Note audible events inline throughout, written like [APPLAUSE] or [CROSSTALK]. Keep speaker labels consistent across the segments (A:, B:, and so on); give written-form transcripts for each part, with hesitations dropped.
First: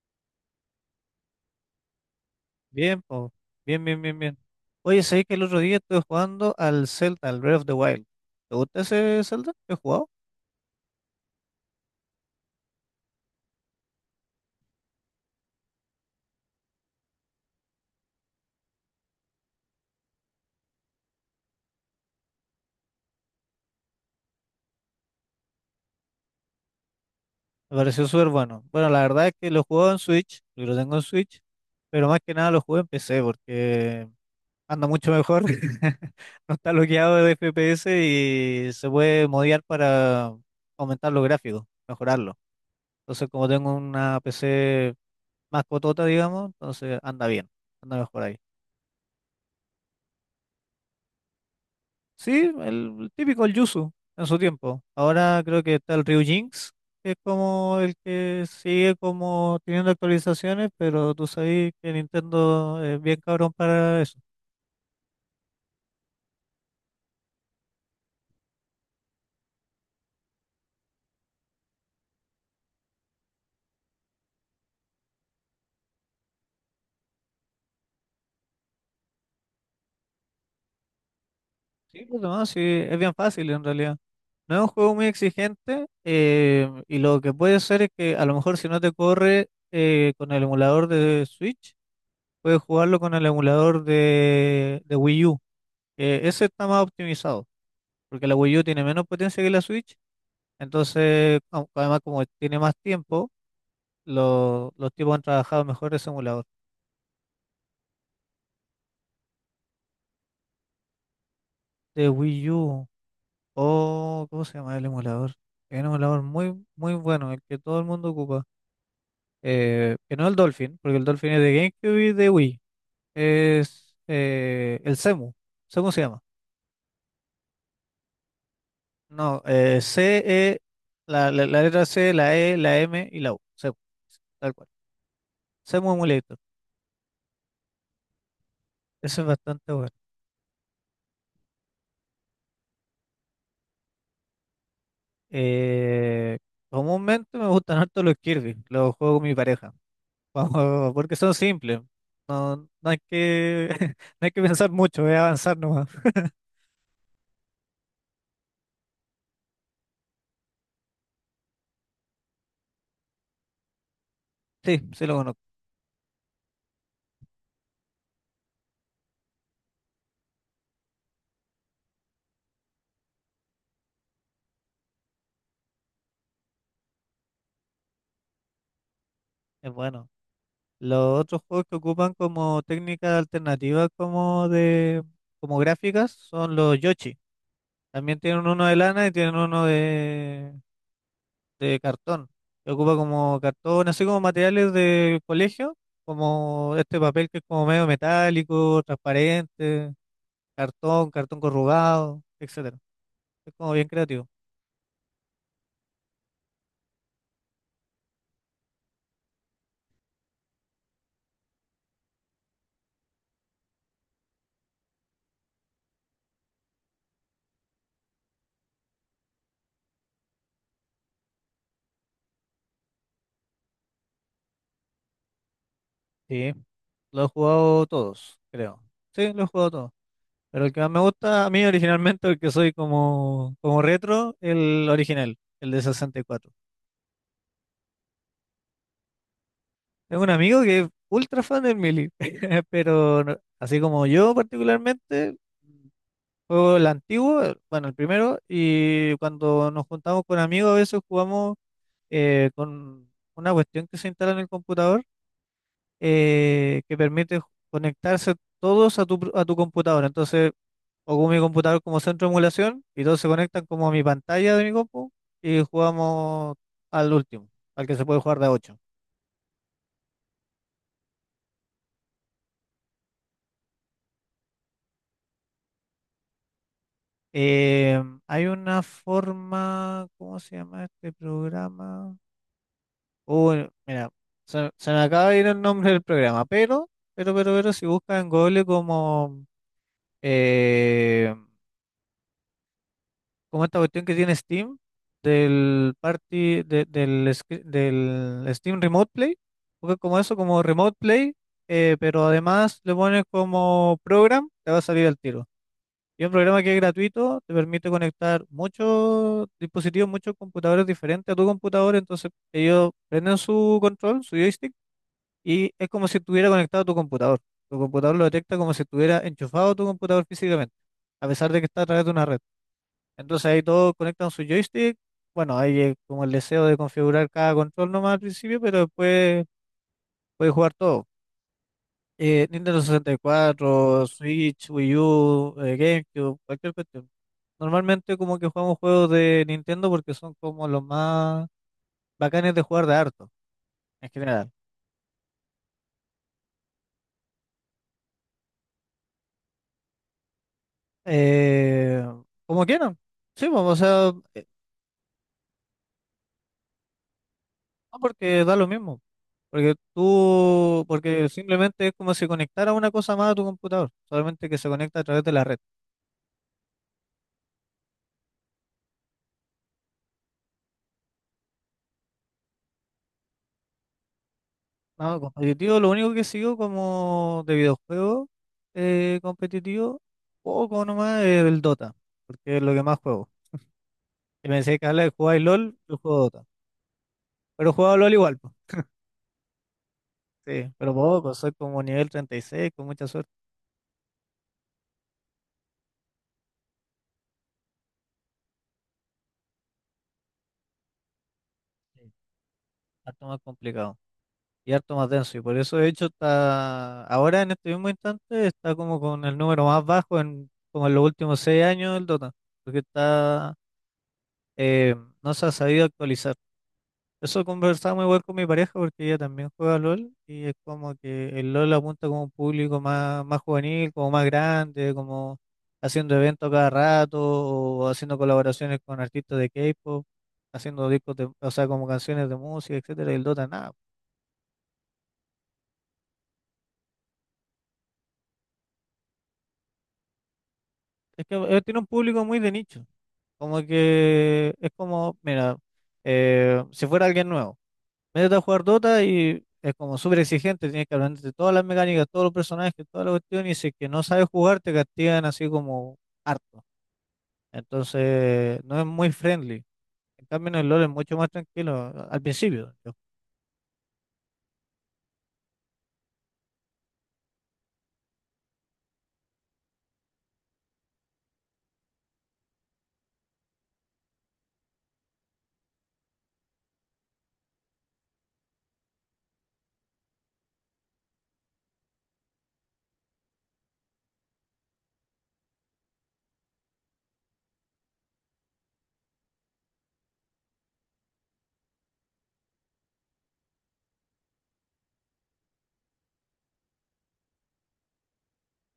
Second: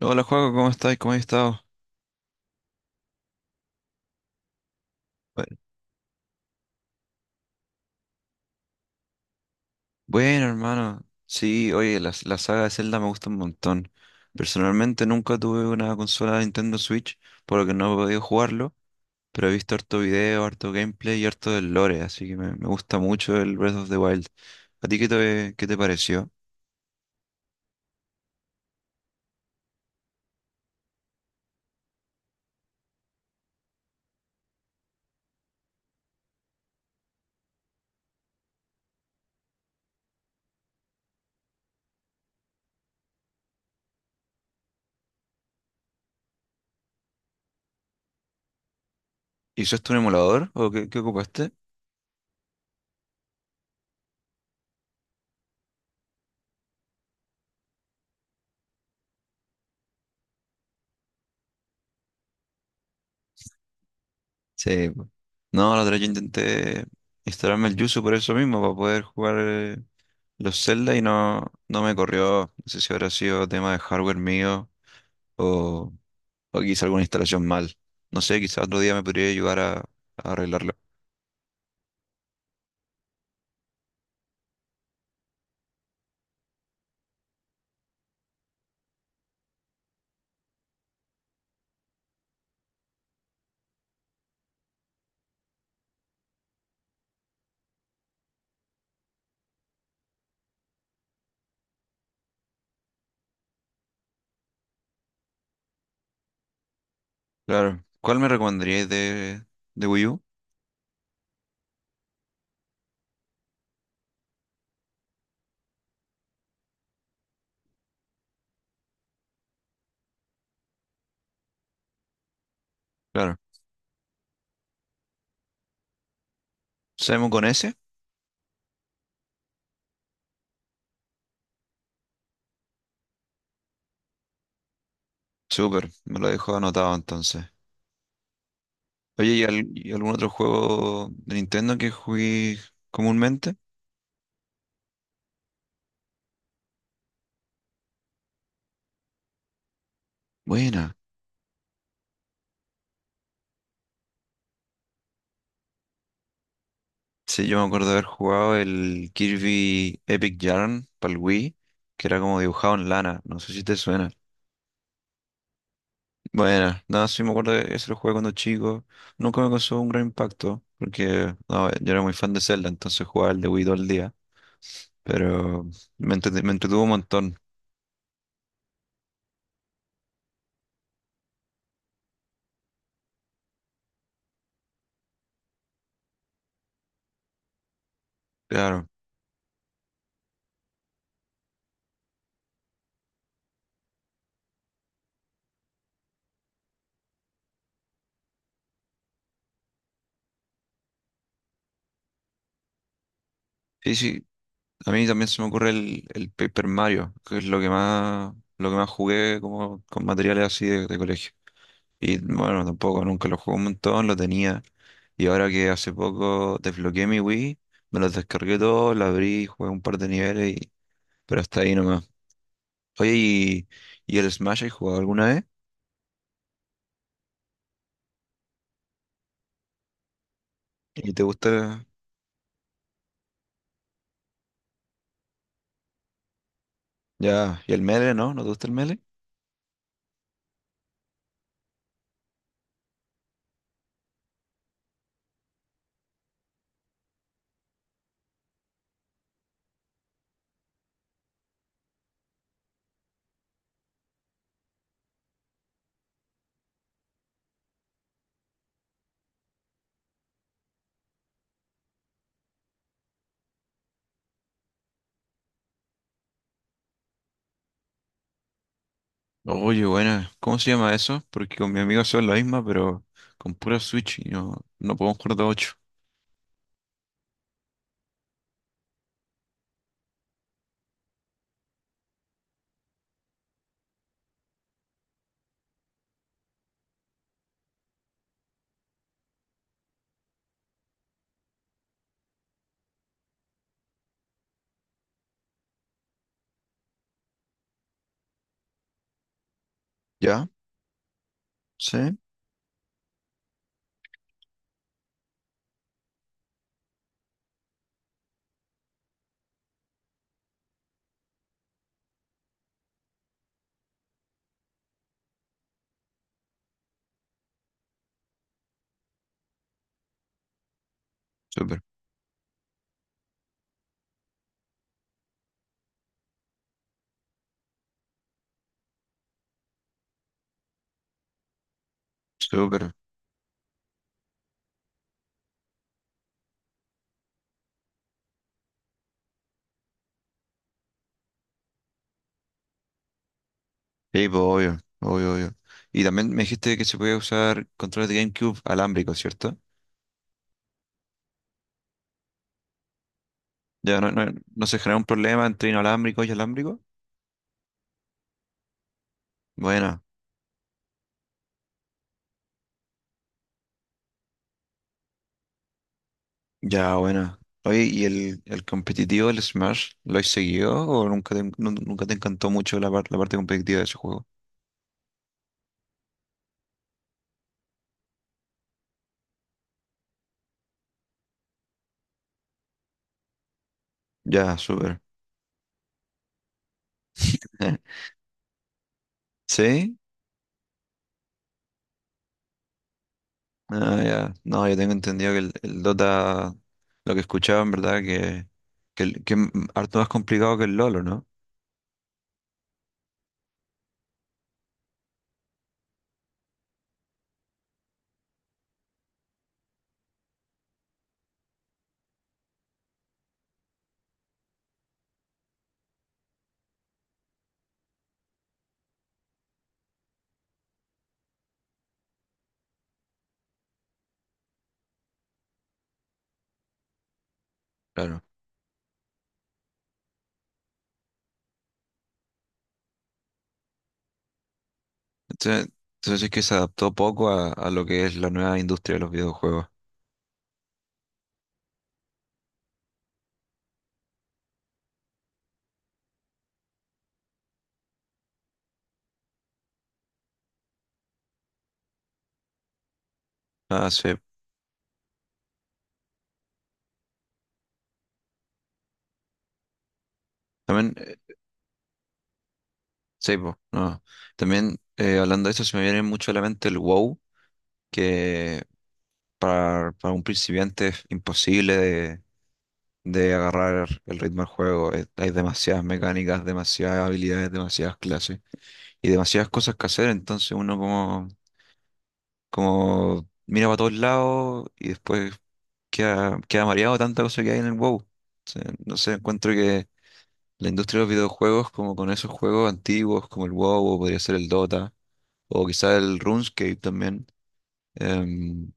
A: Hola, Juaco, ¿cómo estás? ¿Cómo has estado?
B: Bien, po. Bien, bien, bien, bien. Oye, sabéis que el
A: Bu-
B: otro día estuve jugando al Zelda, al Breath of the Wild. ¿Te gusta ese Zelda? ¿Lo he jugado?
A: Bueno, hermano. Sí, oye, la saga de Zelda me gusta un montón. Personalmente nunca tuve una consola de Nintendo Switch, por lo que no he podido jugarlo, pero he visto harto video, harto gameplay y harto del lore, así que me gusta mucho el Breath of the Wild. ¿A ti qué te pareció?
B: Me pareció súper bueno. Bueno, la verdad es que lo he jugado en Switch, yo lo tengo en Switch, pero más que nada lo jugué en PC porque anda mucho mejor. [LAUGHS] No está bloqueado de FPS y se puede modear para aumentar los gráficos, mejorarlo. Entonces, como tengo una PC más cotota, digamos, entonces anda bien, anda mejor ahí.
A: ¿Hiciste un emulador o qué ocupaste?
B: Sí, el típico el Yuzu en su tiempo. Ahora creo que está el Ryujinx, que es como el que sigue como teniendo actualizaciones, pero tú sabes que Nintendo es bien cabrón para eso.
A: Sí, po. No, la otra vez yo intenté instalarme el Yuzu por eso mismo, para poder jugar los Zelda y no me corrió. No sé si habrá sido tema de hardware mío o, o quizá alguna instalación mal. No sé, quizá otro día me podría ayudar a arreglarlo.
B: Sí, pues no, sí, es bien fácil en realidad. No es un juego muy exigente y lo que puede ser es que a lo mejor si no te corre con el emulador de Switch, puedes jugarlo con el emulador de Wii U, que ese está más optimizado, porque la Wii U tiene menos potencia que la Switch. Entonces, además como tiene más tiempo, los tipos han trabajado mejor ese emulador.
A: Claro. ¿Cuál me recomendaríais de Wii U?
B: De Wii U, o ¿cómo se llama el emulador? Es un emulador muy, muy bueno, el que todo el mundo ocupa. Que no es el Dolphin, porque el Dolphin es de GameCube y de Wii.
A: Claro.
B: Es el CEMU. ¿Cómo se llama?
A: ¿Samu con ese?
B: No, C, E, la letra C, la E, la M y la U. CEMU, tal cual.
A: Súper,
B: CEMU
A: me lo
B: Emulator.
A: dejo anotado entonces.
B: Ese es
A: Oye, ¿y, al-
B: bastante bueno.
A: y algún otro juego de Nintendo que jugué comúnmente?
B: Eh, Comúnmente me gustan harto los Kirby, los juego con mi pareja. [LAUGHS] Vamos,
A: Buena.
B: porque son simples, no, [LAUGHS] no hay que pensar mucho, es avanzar nomás. [LAUGHS]
A: Sí, yo me acuerdo de haber jugado el Kirby Epic Yarn para el Wii, que era como dibujado en lana. No sé si te suena.
B: Sí, sí lo conozco,
A: Bueno, nada, sí me acuerdo que ese lo jugué cuando chico. Nunca me causó un gran impacto, porque no, yo era muy fan de Zelda, entonces jugaba el de Wii todo el día. Pero me entretuvo un montón,
B: es bueno. Los otros juegos que ocupan como técnicas alternativas como gráficas son los Yoshi. También tienen uno de
A: claro.
B: lana y tienen uno de cartón, que ocupa como cartón, así como materiales de colegio, como este papel que es como medio metálico, transparente, cartón, cartón corrugado, etcétera. Es como bien
A: Sí, sí,
B: creativo.
A: a mí también se me ocurre el Paper Mario, que es lo que más jugué como con materiales así de colegio. Y bueno, tampoco, nunca lo jugué un montón, lo tenía. Y ahora que hace poco desbloqueé mi Wii, me los descargué todos, lo abrí, jugué un par de niveles, pero hasta ahí no. Oye, ¿y el Smash has jugado alguna vez?
B: Sí, lo he jugado todos, creo. Sí, lo he jugado todos. Pero el que más me
A: ¿Y te
B: gusta a mí
A: gusta?
B: originalmente, el que soy como, como retro, el original, el de 64.
A: Ya, ¿y el Melee, no? ¿No te gusta el Melee?
B: Tengo un amigo que es ultra fan del Mili, [LAUGHS] pero así como yo particularmente, juego el antiguo, bueno, el primero, y cuando nos juntamos con amigos a veces jugamos con una cuestión que se instala en el computador que permite conectarse todos a tu, a tu computador. Entonces, ocupo mi computador como centro de emulación y todos se conectan como a mi pantalla de mi compu y jugamos al último, al que se puede jugar de a 8.
A: Oye, bueno, ¿cómo se llama eso? Porque con mi amigo son la misma, pero con pura Switch y no podemos jugar de ocho.
B: Hay una forma, ¿cómo se llama este programa? Uy, mira, se me acaba de ir el nombre del programa, si buscas en Google como, eh, como esta cuestión que tiene Steam, del party, del Steam Remote Play, busca como eso,
A: ¿Ya?
B: como Remote Play,
A: ¿Sí?
B: pero además le pones como program, te va a salir al tiro. Y es un programa que es gratuito, te permite conectar muchos dispositivos, muchos computadores diferentes a tu computador. Entonces, ellos prenden su control, su joystick, y es como si estuviera conectado a tu computador. Tu computador lo detecta como si estuviera enchufado a tu computador físicamente, a pesar de que
A: Súper,
B: está a través de una red. Entonces, ahí todos conectan su joystick. Bueno, ahí es como el deseo de configurar cada control nomás al principio, pero después puedes jugar todo. Nintendo
A: súper.
B: 64, Switch, Wii U, GameCube, cualquier cuestión. Normalmente como que jugamos juegos de Nintendo porque son como los más bacanes de jugar de harto, en
A: Sí, pues,
B: general.
A: obvio, obvio, obvio. Y también me dijiste que se podía usar controles de GameCube alámbricos, ¿cierto?
B: Eh, Como quieran. Sí, pues, o
A: Ya, ¿no,
B: sea,
A: no, no se genera un problema entre inalámbrico y alámbrico?
B: no porque da lo mismo. Porque
A: Bueno,
B: tú, porque simplemente es como si conectara una cosa más a tu computador, solamente que se conecta a través de la red.
A: ya, bueno. Oye, ¿y el competitivo del Smash lo has seguido o nunca te encantó mucho la parte competitiva de ese juego?
B: No, competitivo, lo único que sigo como de videojuego competitivo, poco nomás es el Dota, porque es lo que más juego. Y me
A: Ya,
B: decía que
A: súper.
B: habla de jugar LOL, yo juego Dota. Pero juego
A: [LAUGHS]
B: LOL igual, pues.
A: ¿Sí?
B: Sí, pero poco, soy como nivel 36, con mucha suerte.
A: Ah, ya. No, yo tengo entendido que el Dota, lo que escuchaba en verdad, que es harto más complicado que el LoL, ¿o no?
B: Sí, harto más complicado y harto más denso. Y por eso, de hecho, está ahora en este mismo instante, está como con el número más bajo en como en los últimos 6 años del Dota, porque está eh, no se ha sabido actualizar. Eso conversaba muy igual con mi pareja porque ella también juega LOL y es como que el LOL apunta como un público más, más juvenil, como más grande, como haciendo eventos cada rato o haciendo
A: Claro.
B: colaboraciones con artistas de K-pop, haciendo discos de, o sea, como canciones de música, etcétera, y el Dota nada.
A: Entonces, entonces es que se adaptó poco a lo que es la nueva industria de los videojuegos.
B: Es que tiene un público muy de nicho, como que es como, mira, si fuera alguien nuevo. Métete a jugar Dota y es como súper exigente, tienes que aprenderte todas las mecánicas, todos los personajes, toda la cuestión, y si es que
A: Ah,
B: no
A: sí.
B: sabes jugar, te castigan así como harto. Entonces, no es muy friendly. En cambio, en el LoL es
A: También,
B: mucho más tranquilo, al principio,
A: sí, po, no. También, hablando de eso, se me viene mucho a la mente el WoW, que para un principiante es imposible de agarrar el ritmo del juego. Hay demasiadas mecánicas, demasiadas habilidades, demasiadas clases y demasiadas cosas que hacer. Entonces uno como mira para todos lados y después queda mareado de tanta cosa que hay en el WoW. No sé, encuentro que la industria de los videojuegos, como con esos juegos antiguos como el WoW o podría ser el Dota o quizá el RuneScape también. em,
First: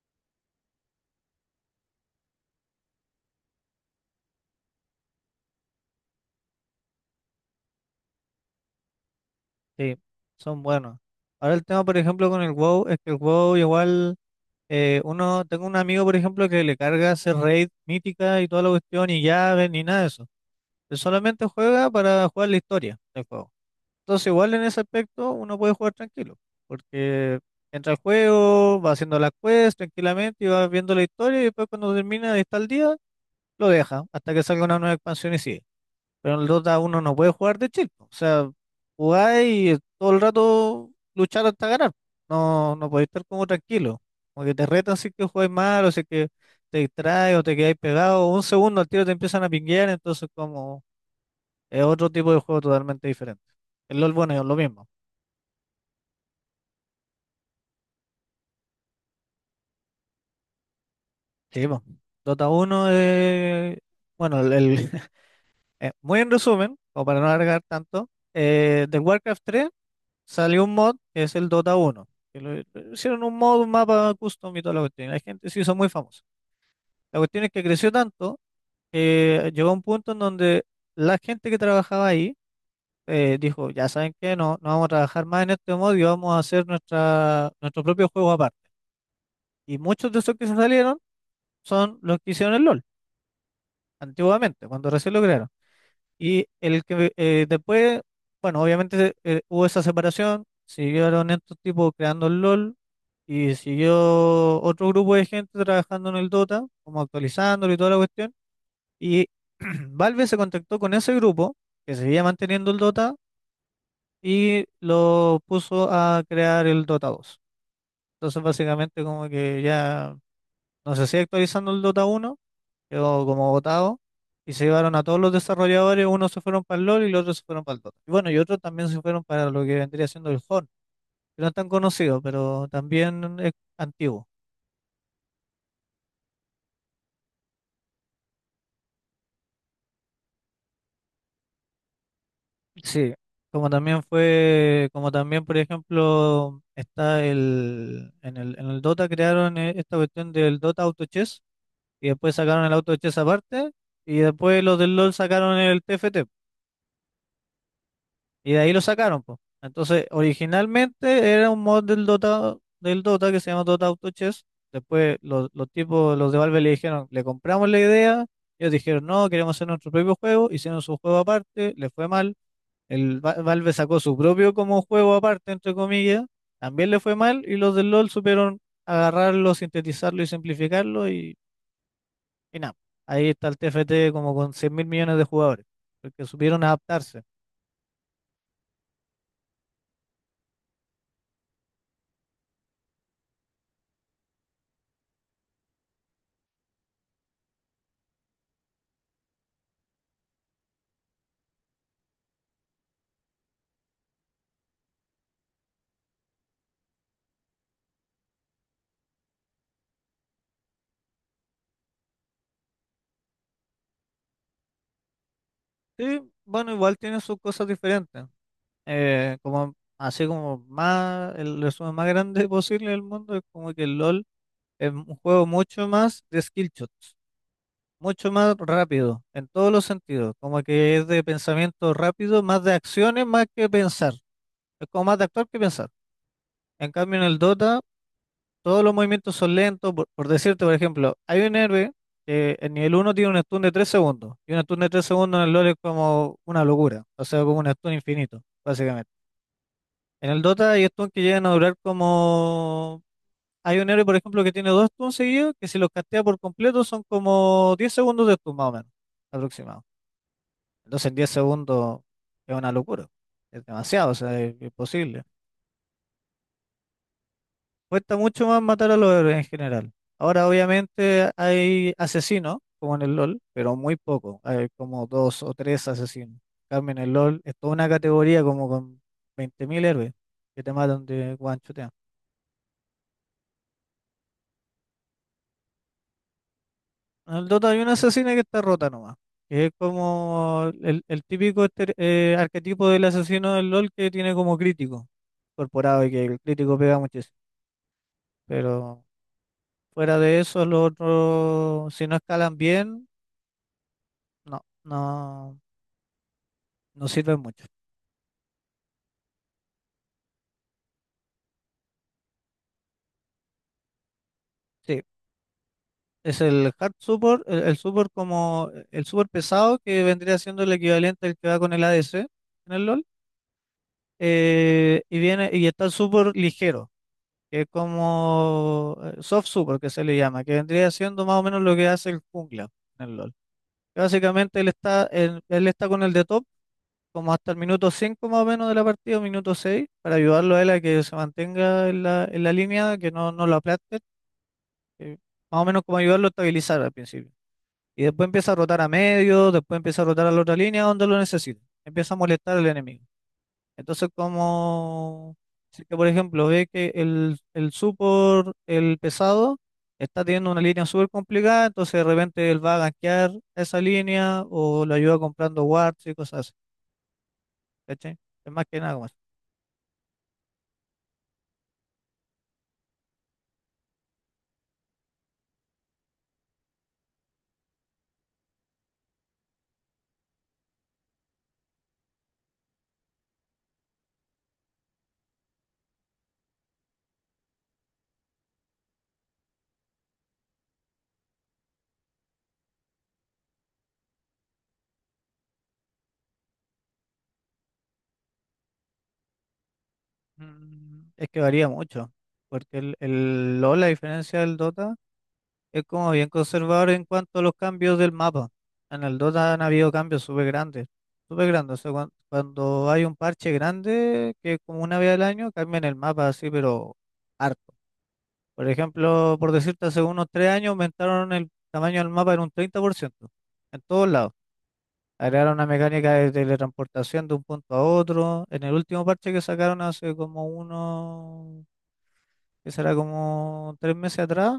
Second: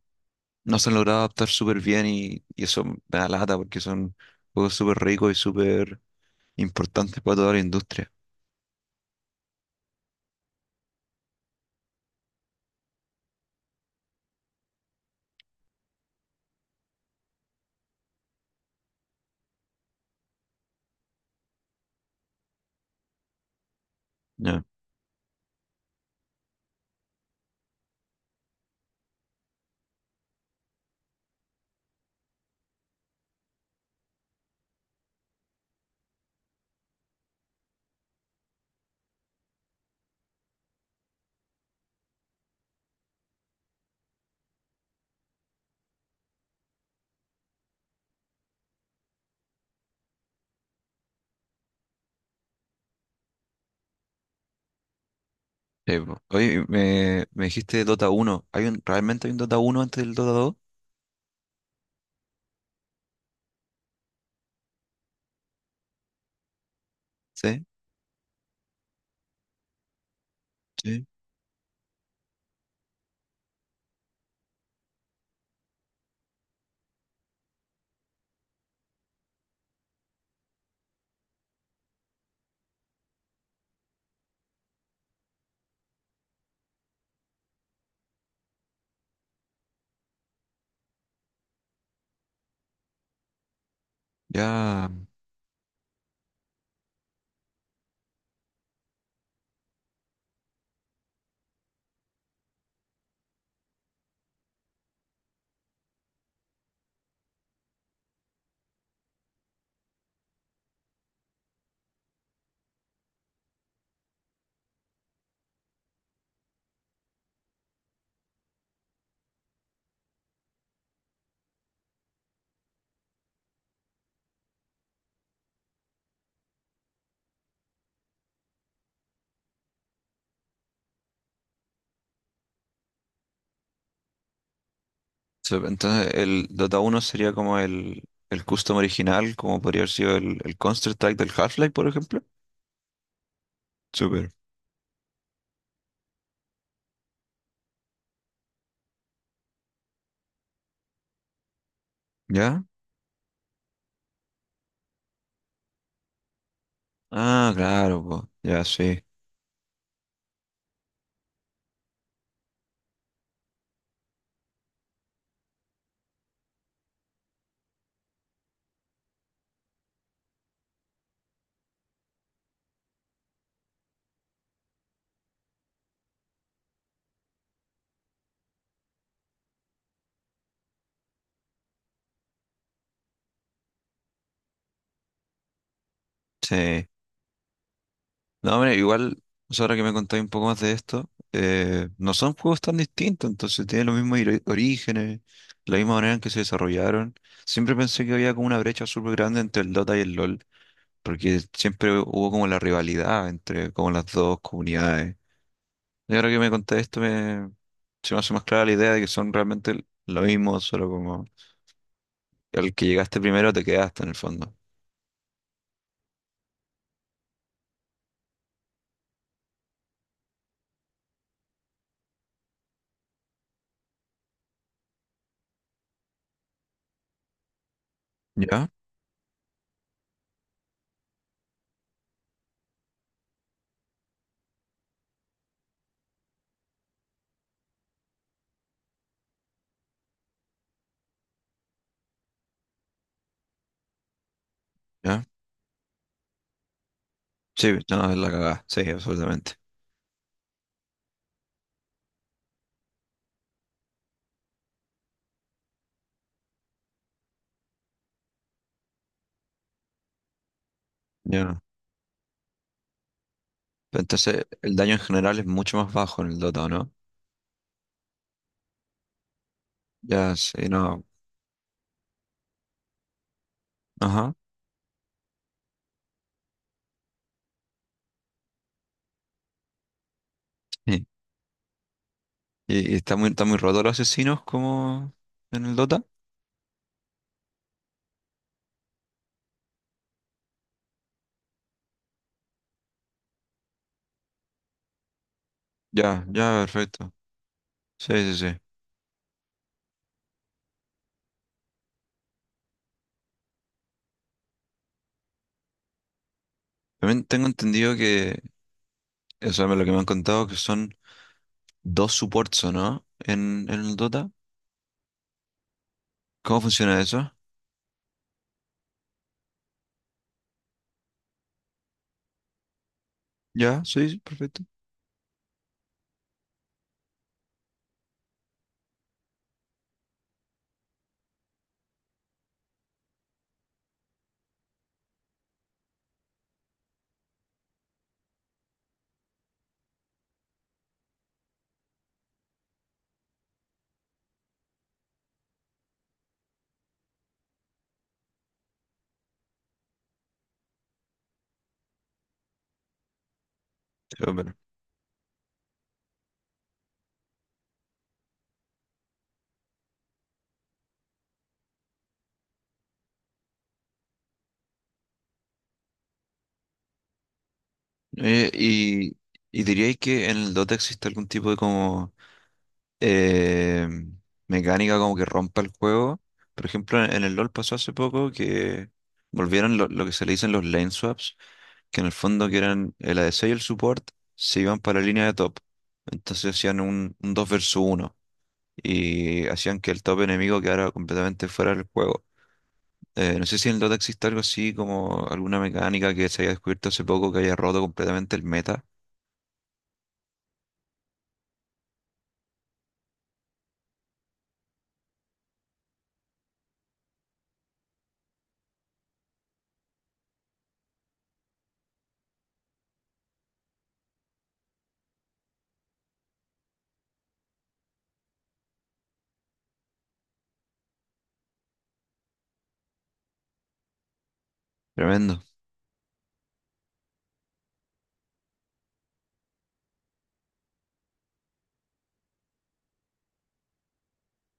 A: no se han logrado adaptar súper bien y eso me da lata porque son juegos súper ricos y súper importantes para toda la industria.
B: sí, son buenos. Ahora el tema, por ejemplo, con el WoW, es que el WoW igual, uno, tengo un amigo, por ejemplo, que le carga hacer raid mítica y toda la cuestión, y llaves, ni nada de eso. Él solamente juega para jugar la historia del juego. Entonces, igual en
A: Ya.
B: ese aspecto uno puede jugar tranquilo, porque entra al juego, va haciendo las quests tranquilamente y va viendo la historia y después cuando termina de estar al día, lo deja hasta que salga una nueva expansión y sigue. Pero en el Dota uno no puede jugar de chill, po. O sea, jugáis y todo el rato luchar hasta ganar. No, no podéis estar como tranquilo, como que te retan si es que jugáis mal o si es que te distraes o te quedáis pegado, un segundo al tiro te empiezan a pinguear, entonces como es otro tipo de juego totalmente diferente. El LoL, bueno, es lo mismo.
A: Sí, po. Oye, me dijiste Dota uno. ¿Hay realmente hay un Dota uno antes del Dota dos?
B: Sí, po. Dota uno es, bueno, [LAUGHS] muy en resumen, o para no alargar
A: Sí.
B: tanto, del Warcraft tres salió un mod
A: Sí.
B: que es el Dota uno, que lo hicieron un mod, un mapa custom y toda la cuestión. Y la gente se hizo muy famosa. La cuestión es que creció tanto que llegó a un punto en donde la gente que trabajaba ahí dijo, ya saben qué no, no vamos a trabajar más en este mod y vamos a hacer nuestro propio juego aparte. Y muchos de esos que se salieron son los que hicieron el LOL antiguamente, cuando
A: Ya.
B: recién lo crearon. Y el que después, bueno, obviamente hubo esa separación, siguieron estos tipos creando el LOL y siguió otro grupo de gente trabajando en el Dota, como actualizándolo y toda la cuestión. Y [CLEARS THROAT] Valve se contactó con ese grupo que seguía manteniendo el Dota y lo puso a crear el Dota dos. Entonces, básicamente, como que ya no se sigue actualizando el Dota uno, quedó como votado, y se llevaron a todos los desarrolladores, unos se fueron para el LoL y los otros se fueron para el Dota. Y bueno, y otros también se fueron para lo que vendría siendo el Horn, que no es tan conocido, pero también es antiguo.
A: Entonces, el Dota uno sería como el custom original, como podría haber sido el Counter-Strike del Half-Life, por ejemplo.
B: Sí, como también
A: Súper.
B: fue, como también, por ejemplo, está el, en el, en el Dota crearon esta cuestión del Dota Auto Chess, y después
A: ¿Ya?
B: sacaron el Auto Chess aparte, y después los del LoL sacaron el TFT.
A: Ah, claro, po.
B: Y de
A: Ya,
B: ahí lo
A: sí.
B: sacaron, pues. Entonces, originalmente era un mod del Dota que se llama Dota Auto Chess. Después los tipos, los de Valve le dijeron, le compramos la idea. Ellos dijeron, no, queremos hacer nuestro propio juego. Hicieron su juego aparte, le fue mal. El Valve sacó su propio como juego aparte, entre comillas. También le fue mal. Y los del LoL supieron agarrarlo, sintetizarlo y simplificarlo. Y nada, ahí está el TFT como con 100 mil millones de jugadores. Porque supieron
A: Sí.
B: adaptarse.
A: No, hombre, igual, o sea, ahora que me contáis un poco más de esto, no son juegos tan distintos, entonces tienen los mismos orígenes, la misma manera en que se desarrollaron. Siempre pensé que había como una brecha súper grande entre el Dota y el LoL, porque siempre hubo como la rivalidad entre como las dos comunidades. Y ahora que me contáis esto, se me hace más clara la idea de que son realmente lo mismo, solo como el que llegaste primero te quedaste en el fondo.
B: Sí, bueno, igual tiene sus cosas diferentes. Así como más, el resumen más grande [LAUGHS] posible del mundo es como que el LOL es un juego mucho más de skill shots, mucho más
A: ¿Ya?
B: rápido, en todos los sentidos. Como que es de pensamiento rápido, más de acciones, más que pensar. Es como más de actuar que pensar. En cambio, en el Dota todos los movimientos son lentos, por decirte, por ejemplo, hay un héroe que en nivel uno tiene un stun de 3 segundos, y un stun de tres
A: ¿Ya?
B: segundos en el LoL es como una locura, o sea, como un
A: Sí,
B: stun
A: no, es la
B: infinito,
A: cagada, sí,
B: básicamente.
A: absolutamente.
B: En el Dota hay stuns que llegan a durar como... Hay un héroe, por ejemplo, que tiene dos stuns seguidos, que si los castea por completo son como 10 segundos de stun, más o menos, aproximado. Entonces, en diez
A: Ya. No.
B: segundos es una locura, es demasiado, o sea,
A: Entonces,
B: es
A: el daño en
B: imposible.
A: general es mucho más bajo en el Dota, ¿no?
B: Cuesta mucho más matar a los héroes en general.
A: Ya,
B: Ahora,
A: sí, no.
B: obviamente, hay asesinos, como en el LOL, pero muy
A: Ajá.
B: poco. Hay como dos o tres asesinos. En cambio, en el LOL es toda una categoría como con 20.000 héroes que te matan
A: Sí.
B: de guanchotean.
A: Y está muy roto los asesinos como en el Dota.
B: En el Dota hay una asesina que está rota nomás. Que es como el típico arquetipo del asesino del LOL que tiene como crítico incorporado y que
A: Ya,
B: el
A: ya,
B: crítico pega
A: perfecto.
B: muchísimo.
A: Sí, sí, sí.
B: Pero fuera de eso, los otros, si no escalan bien, no, no. No
A: También
B: sirve
A: tengo
B: mucho.
A: entendido que, o sea, lo que me han contado que son dos supports, ¿o no? En el Dota.
B: Sí, es
A: ¿Cómo
B: el hard
A: funciona eso?
B: support, el support como el support pesado que vendría siendo el equivalente al que va con el ADC en el LoL.
A: Ya, sí, sí, perfecto.
B: Y viene y está el support ligero, que es como soft support que se le llama, que vendría siendo más o menos lo que hace el jungla en el LoL. Que básicamente él está con el de top como hasta el minuto 5 más o menos de la partida, o minuto 6 para ayudarlo a él a que se mantenga en la línea, que no, no lo aplaste, que más o menos como ayudarlo a estabilizar al principio. Y después empieza a rotar a medio, después empieza a rotar a la otra línea donde lo necesita. Empieza a molestar al enemigo. Entonces,
A: Sí, bueno.
B: como si es que, por ejemplo, ve que el support, el pesado, está teniendo una línea súper complicada, entonces de repente él va a gankear esa línea o lo ayuda comprando wards y cosas así. ¿Cachai?
A: Eh,
B: Es más que nada como eso.
A: y, y diríais que en el Dota existe algún tipo de como eh, mecánica como que rompa el juego. Por ejemplo, en el LoL pasó hace poco que volvieron lo que se le dicen los lane swaps, que en el fondo que eran el ADC y el support se iban para la línea de top. Entonces hacían un 2 versus uno y hacían que el top enemigo quedara completamente fuera del juego. No sé si en el Dota existe algo así como alguna mecánica que se haya descubierto hace poco que haya roto completamente el meta.
B: Es que varía mucho, porque el LoL, a diferencia del Dota, es como bien conservador en cuanto a los cambios del mapa. En el Dota han habido cambios súper grandes, súper grandes. O sea, cuando hay un parche grande, que es como una vez al año, cambian el mapa así, pero harto. Por ejemplo, por decirte, hace unos 3 años aumentaron el tamaño del mapa en un 30% en todos lados.
A: Tremendo.
B: Agregaron una mecánica de teletransportación de un punto a otro. En el último parche que sacaron hace como uno, que será como 3 meses atrás,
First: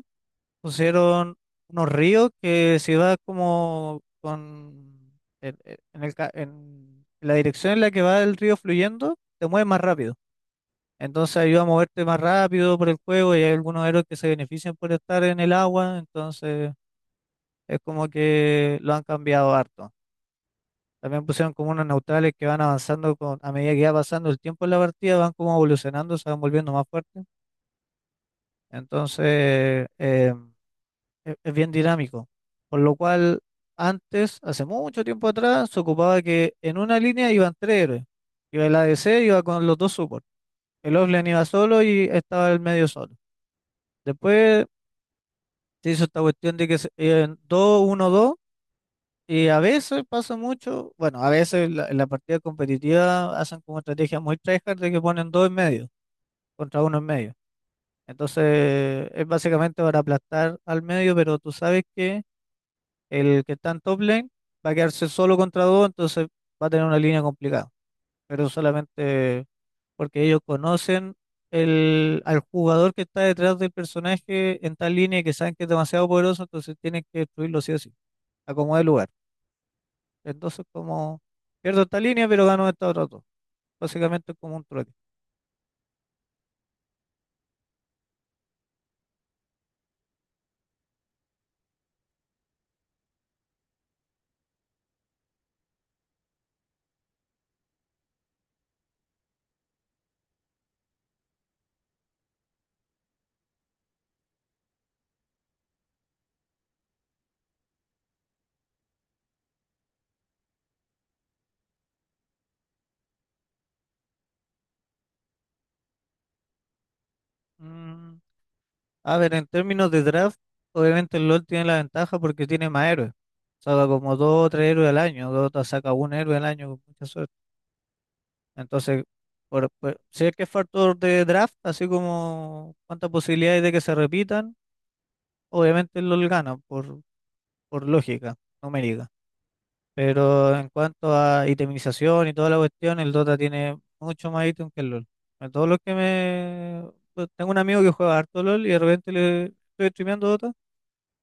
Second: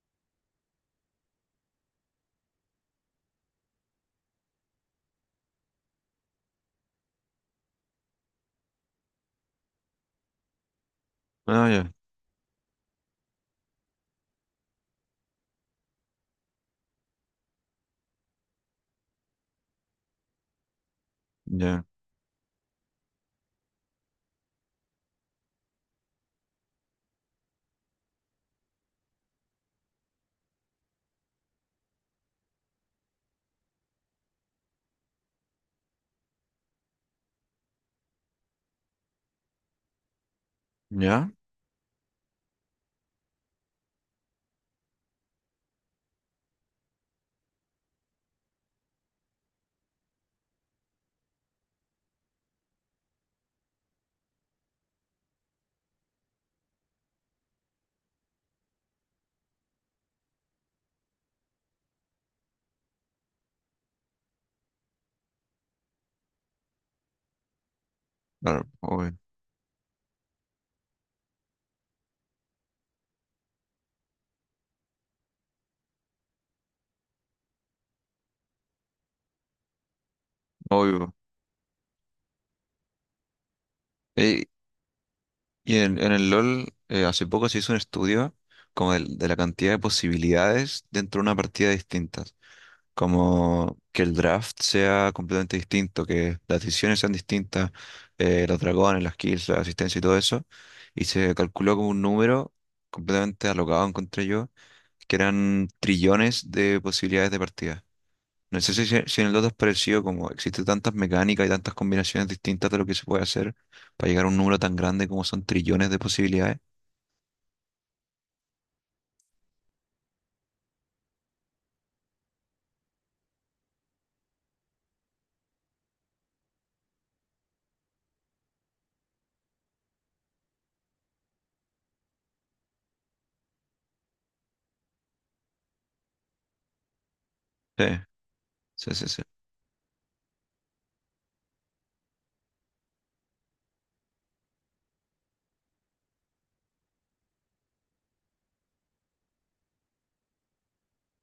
B: pusieron unos ríos que se va como con en la dirección en la que va el río fluyendo, te mueve más rápido. Entonces ayuda a
A: Ah, ya,
B: moverte más rápido por el juego y hay algunos héroes que se benefician por estar en el agua, entonces es como que lo han cambiado harto. También pusieron como unos
A: ya,
B: neutrales que van avanzando con, a medida que va pasando el tiempo en la partida, van como evolucionando, se van volviendo más fuertes. Entonces, es bien dinámico. Por lo cual, antes, hace mucho tiempo atrás, se ocupaba que en una línea iban tres héroes. Iba el ADC, iba con los dos supports. El offlane
A: ya.
B: iba solo y estaba el medio solo. Después se hizo esta cuestión de que iban 2-1-2. Y a veces pasa mucho, bueno, a veces en la partida competitiva hacen como estrategia muy tryhard de que ponen dos en medio contra uno en medio. Entonces es básicamente para aplastar al medio, pero tú sabes que el que está en top lane va a quedarse solo contra dos, entonces va a tener una línea complicada. Pero
A: Claro, obvio.
B: solamente porque ellos conocen al jugador que está detrás del personaje en tal línea y que saben que es demasiado poderoso, entonces tienen que destruirlo sí o sí, acomodar el lugar. Entonces,
A: Obvio.
B: como pierdo esta línea, pero gano esta otra dos. Básicamente es
A: Eh,
B: como un trueque.
A: Y en el LOL hace poco se hizo un estudio como de la cantidad de posibilidades dentro de una partida distintas. Como que el draft sea completamente distinto, que las decisiones sean distintas, los dragones, las kills, la asistencia y todo eso. Y se calculó como un número completamente alocado, encontré yo, que eran trillones de posibilidades de partida. No sé si en el Dota es parecido, como existen tantas mecánicas y tantas combinaciones distintas de lo que se puede hacer para llegar a un número tan grande como son trillones de posibilidades.
B: Mm, a ver, en términos de draft, obviamente el LoL tiene la ventaja porque tiene más héroes. Saca como dos o tres héroes al año, Dota saca un héroe al año con mucha suerte. Entonces, si es que es factor de draft, así como cuántas posibilidades de que se repitan, obviamente el LoL gana por,
A: Sí,
B: por lógica
A: sí,
B: numérica.
A: sí, sí.
B: Pero en cuanto a itemización y toda la cuestión, el Dota tiene mucho más ítem que el LoL. A todos los que me... pues, tengo un amigo que juega harto LoL y de repente le estoy streameando Dota.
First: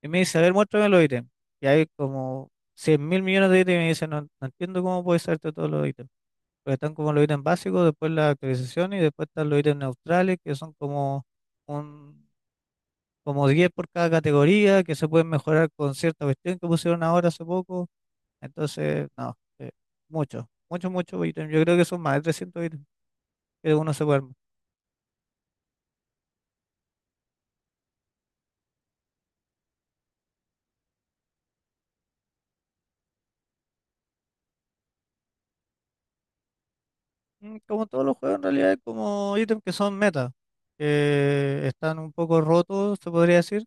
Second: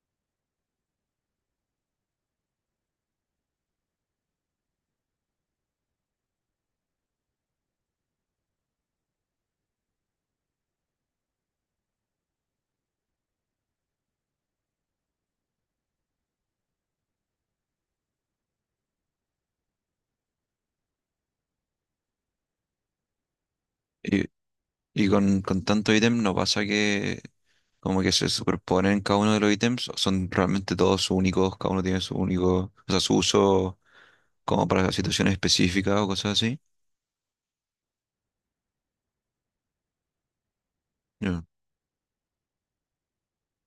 B: Y me dice, a ver, muéstrame los ítems. Y hay como 100.000 millones de ítems. Y me dice, no, no entiendo cómo puedes serte todos los ítems. Porque están como los ítems básicos, después la actualización y después están los ítems neutrales, que son como un, como 10 por cada categoría, que se pueden mejorar con cierta cuestión que pusieron ahora hace poco. Entonces, no, mucho, mucho, mucho ítem. Yo creo que son más de 300 ítems que uno se puede
A: Y,
B: armar.
A: y con tanto ítem no pasa que como que se superponen cada uno de los ítems, o son realmente todos únicos, cada uno tiene su único, o sea, su uso como para situaciones específicas o cosas así.
B: Como todos los juegos, en realidad, hay como ítems que son meta,
A: Ya,
B: que están un poco rotos, se podría decir.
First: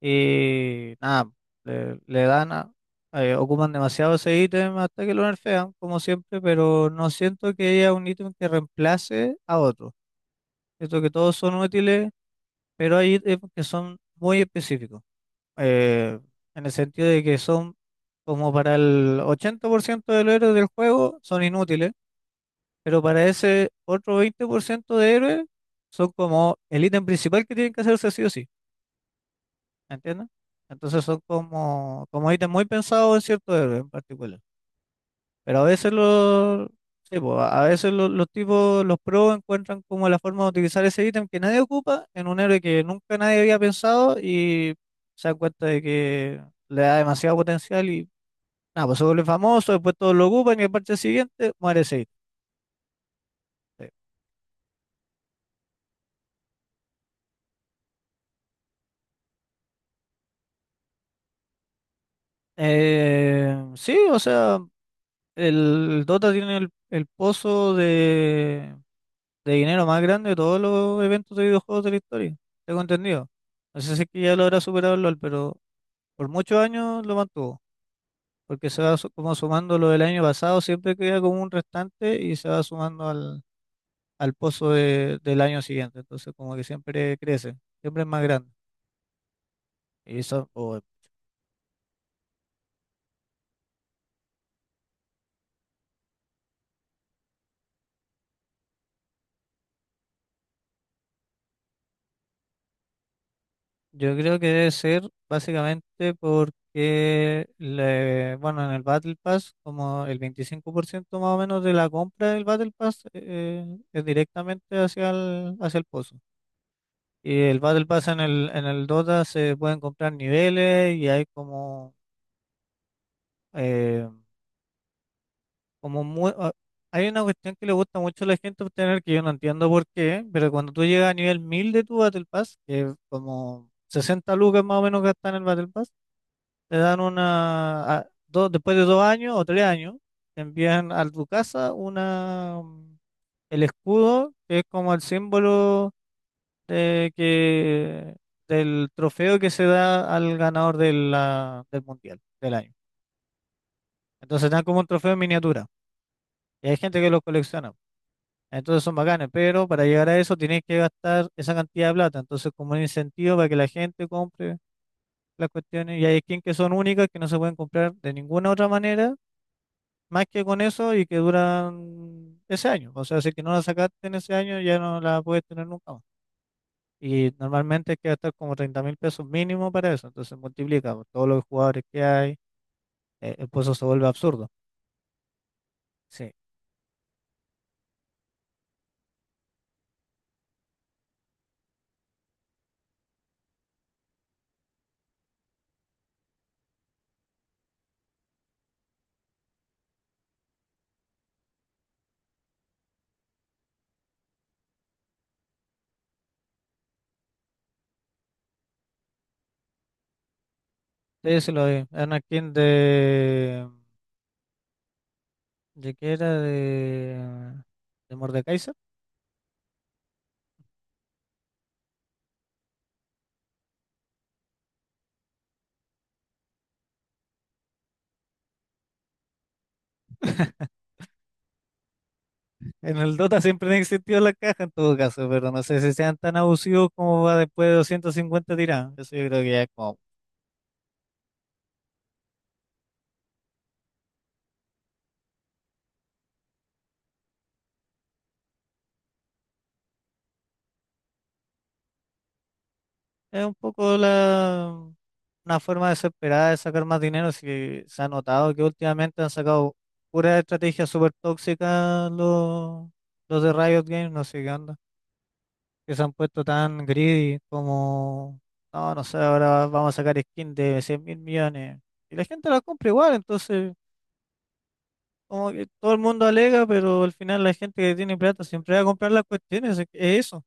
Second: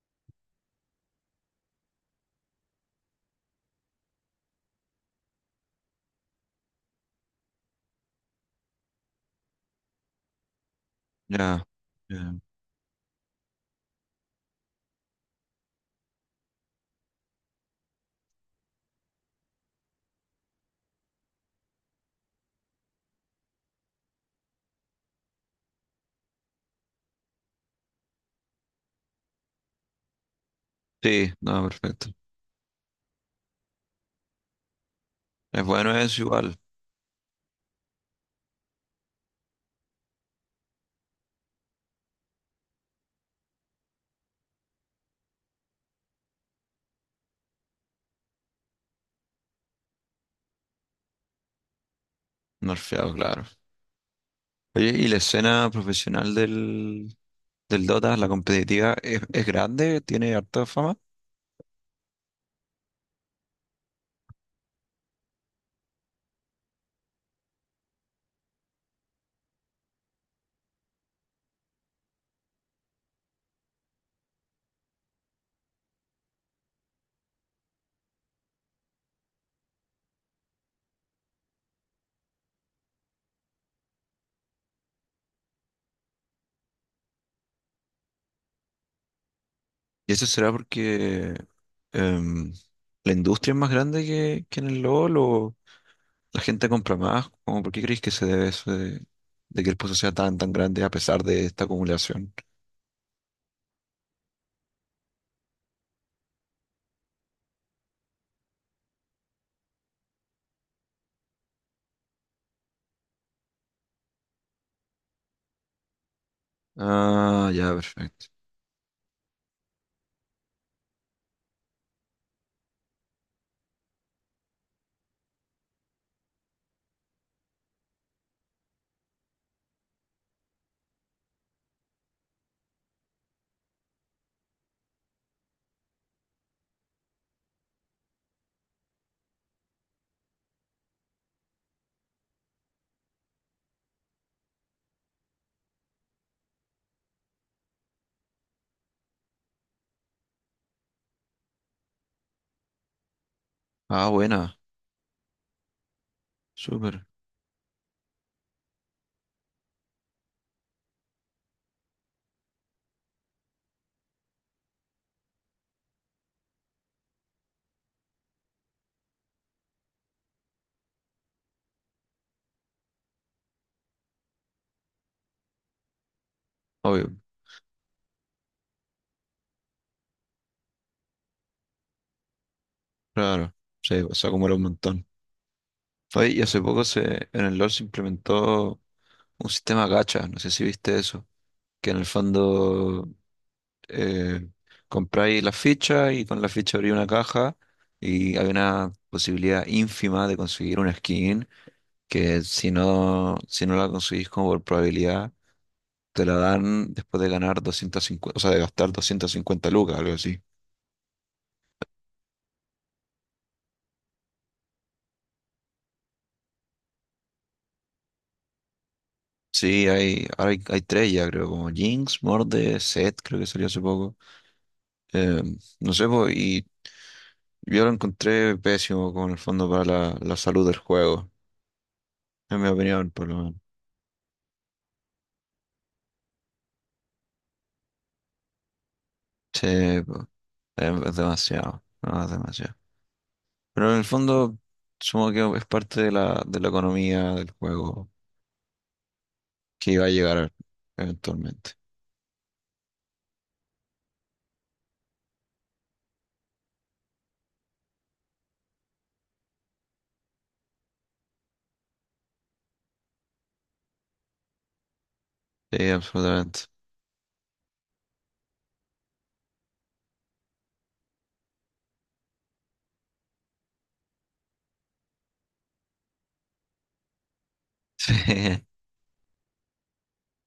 B: Y nada, le, le dan a- ocupan demasiado ese ítem hasta que lo nerfean, como siempre, pero no siento que haya un ítem que reemplace a otro. Siento que todos son
A: ya,
B: útiles,
A: ya.
B: pero hay ítems que son muy específicos. eh, en el sentido de que son como para el 80% de los héroes del juego son inútiles, pero para ese otro 20% de héroes son como el ítem principal que tienen que hacerse sí o sí. ¿Entiendes? Entonces son
A: Sí, no,
B: como,
A: perfecto.
B: como ítems muy pensados en cierto héroe en particular. Pero a
A: Es
B: veces
A: bueno, es igual,
B: los, sí, po, a veces los tipos, los pros encuentran como la forma de utilizar ese ítem que nadie ocupa en un héroe que nunca nadie había pensado y se dan cuenta de que le da demasiado potencial y nada, pues se vuelve famoso, después todos lo ocupan y el parche siguiente muere ese ítem.
A: nerfeado, claro.
B: Sí.
A: Oye, ¿y la escena profesional del Dota, la competitiva es grande, tiene harta fama?
B: Sí, o sea, Dota tiene el pozo de dinero más grande de todos los eventos de videojuegos de la historia. Tengo entendido. No sé si es que ya lo habrá superado el LOL, pero por muchos años lo mantuvo, porque se va como sumando lo del año pasado, siempre queda como un restante y se va sumando al pozo del año siguiente. Entonces como que siempre crece, siempre es más grande.
A: Y
B: Y
A: eso
B: eso,
A: será
B: o
A: porque em, la industria es más grande que en el LoL o la gente compra más. ¿Cómo por qué creéis que se debe eso de que el pozo sea tan grande a pesar de esta acumulación?
B: yo creo que debe ser básicamente porque, bueno, en el Battle Pass, como el 25% más o menos de la compra del Battle Pass es directamente hacia el pozo. Y
A: Ah,
B: el
A: ya,
B: Battle Pass en
A: perfecto.
B: el Dota se pueden comprar niveles y hay como, eh, como mu- ah, hay una cuestión que le gusta mucho a la gente obtener que yo no entiendo por qué, pero cuando tú llegas a nivel 1000 de tu Battle Pass, que es como 60 lucas más o menos gastan en el Battle Pass, te dan dos, después de dos años o tres años, te envían a tu casa el escudo, que es como el símbolo de que, del trofeo que se da al ganador de del mundial del año.
A: Ah,
B: Entonces
A: buena,
B: dan como un trofeo en miniatura. Y hay gente
A: súper,
B: que los colecciona. Entonces son bacanes, pero para llegar a eso tienes que gastar esa cantidad de plata. Entonces, como un incentivo para que la gente compre las cuestiones. Y hay skins que son únicas, que no se pueden comprar de ninguna otra manera más que con eso y que duran ese año. O sea, si que no la sacaste en ese año, ya no la puedes tener nunca más.
A: obvio,
B: Y normalmente es que gastar como 30.000 pesos mínimo para eso. Entonces multiplica por todos los jugadores que hay. El
A: claro.
B: pozo se
A: Sí,
B: vuelve
A: pues, se
B: absurdo.
A: acumula un montón. Oye,
B: Sí.
A: y hace poco en el LoL se implementó un sistema gacha, no sé si viste eso, que en el fondo eh, compráis la ficha y con la ficha abrí una caja y hay una posibilidad ínfima de conseguir una skin que si no la conseguís como por probabilidad, te la dan después de ganar 250 o sea, de gastar 250 lucas, algo así.
B: Entonces se lo vi. Anakin de... ¿De qué era? ¿De Mordekaiser?
A: Sí, hay tres ya, creo, como Jinx, Morde, Zed, creo que salió hace poco. Eh, no sé, po, y yo lo encontré pésimo con el fondo para la salud del juego, en mi
B: En
A: opinión,
B: el
A: por lo
B: Dota
A: menos.
B: siempre han existido las cajas en todo caso, pero no sé si sean tan abusivos como va después de 250 tiradas. Eso yo creo que ya es como...
A: Sí, pues. Es demasiado, no, es demasiado. Pero en el fondo, supongo que es parte de la economía del juego que iba a llegar eventualmente.
B: Es un poco una forma desesperada de sacar más dinero, si se ha notado que últimamente han sacado pura estrategia súper tóxicas los de Riot Games, no sé qué onda,
A: Sí,
B: que se han puesto
A: absolutamente.
B: tan greedy como, no, no sé, ahora vamos a sacar skin de 100.000 millones. Y la gente la compra igual, entonces, como que todo el mundo alega, pero al final la gente que tiene plata siempre
A: [LAUGHS]
B: va a comprar las cuestiones, es eso.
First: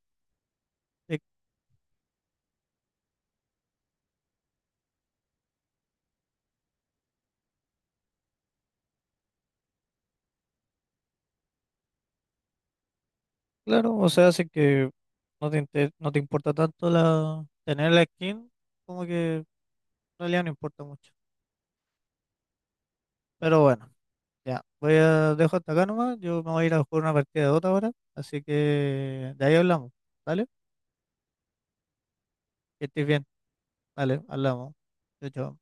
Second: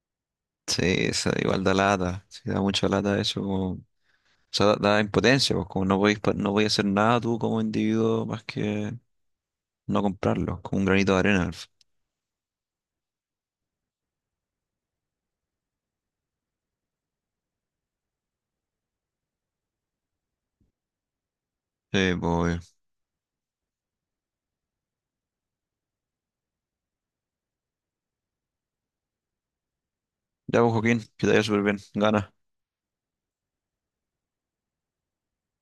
A: Sí, sí, esa igual da lata. Sí, da mucha lata eso. Como, o sea, da impotencia, pues como no podéis, no podéis hacer nada tú como individuo más que no comprarlo, como un granito de arena. Sí,
B: Claro, o sea, hace que no te importa tanto la tener la skin, como que en realidad no importa mucho.
A: pues.
B: Pero bueno, ya, voy a dejo hasta acá nomás, yo me voy a ir a jugar una partida de otra ahora, así que de ahí hablamos, ¿vale?
A: Ya, pues, Joaquín, que te vaya súper bien. Gana.
B: Que estés bien, dale, hablamos. Chao, chao.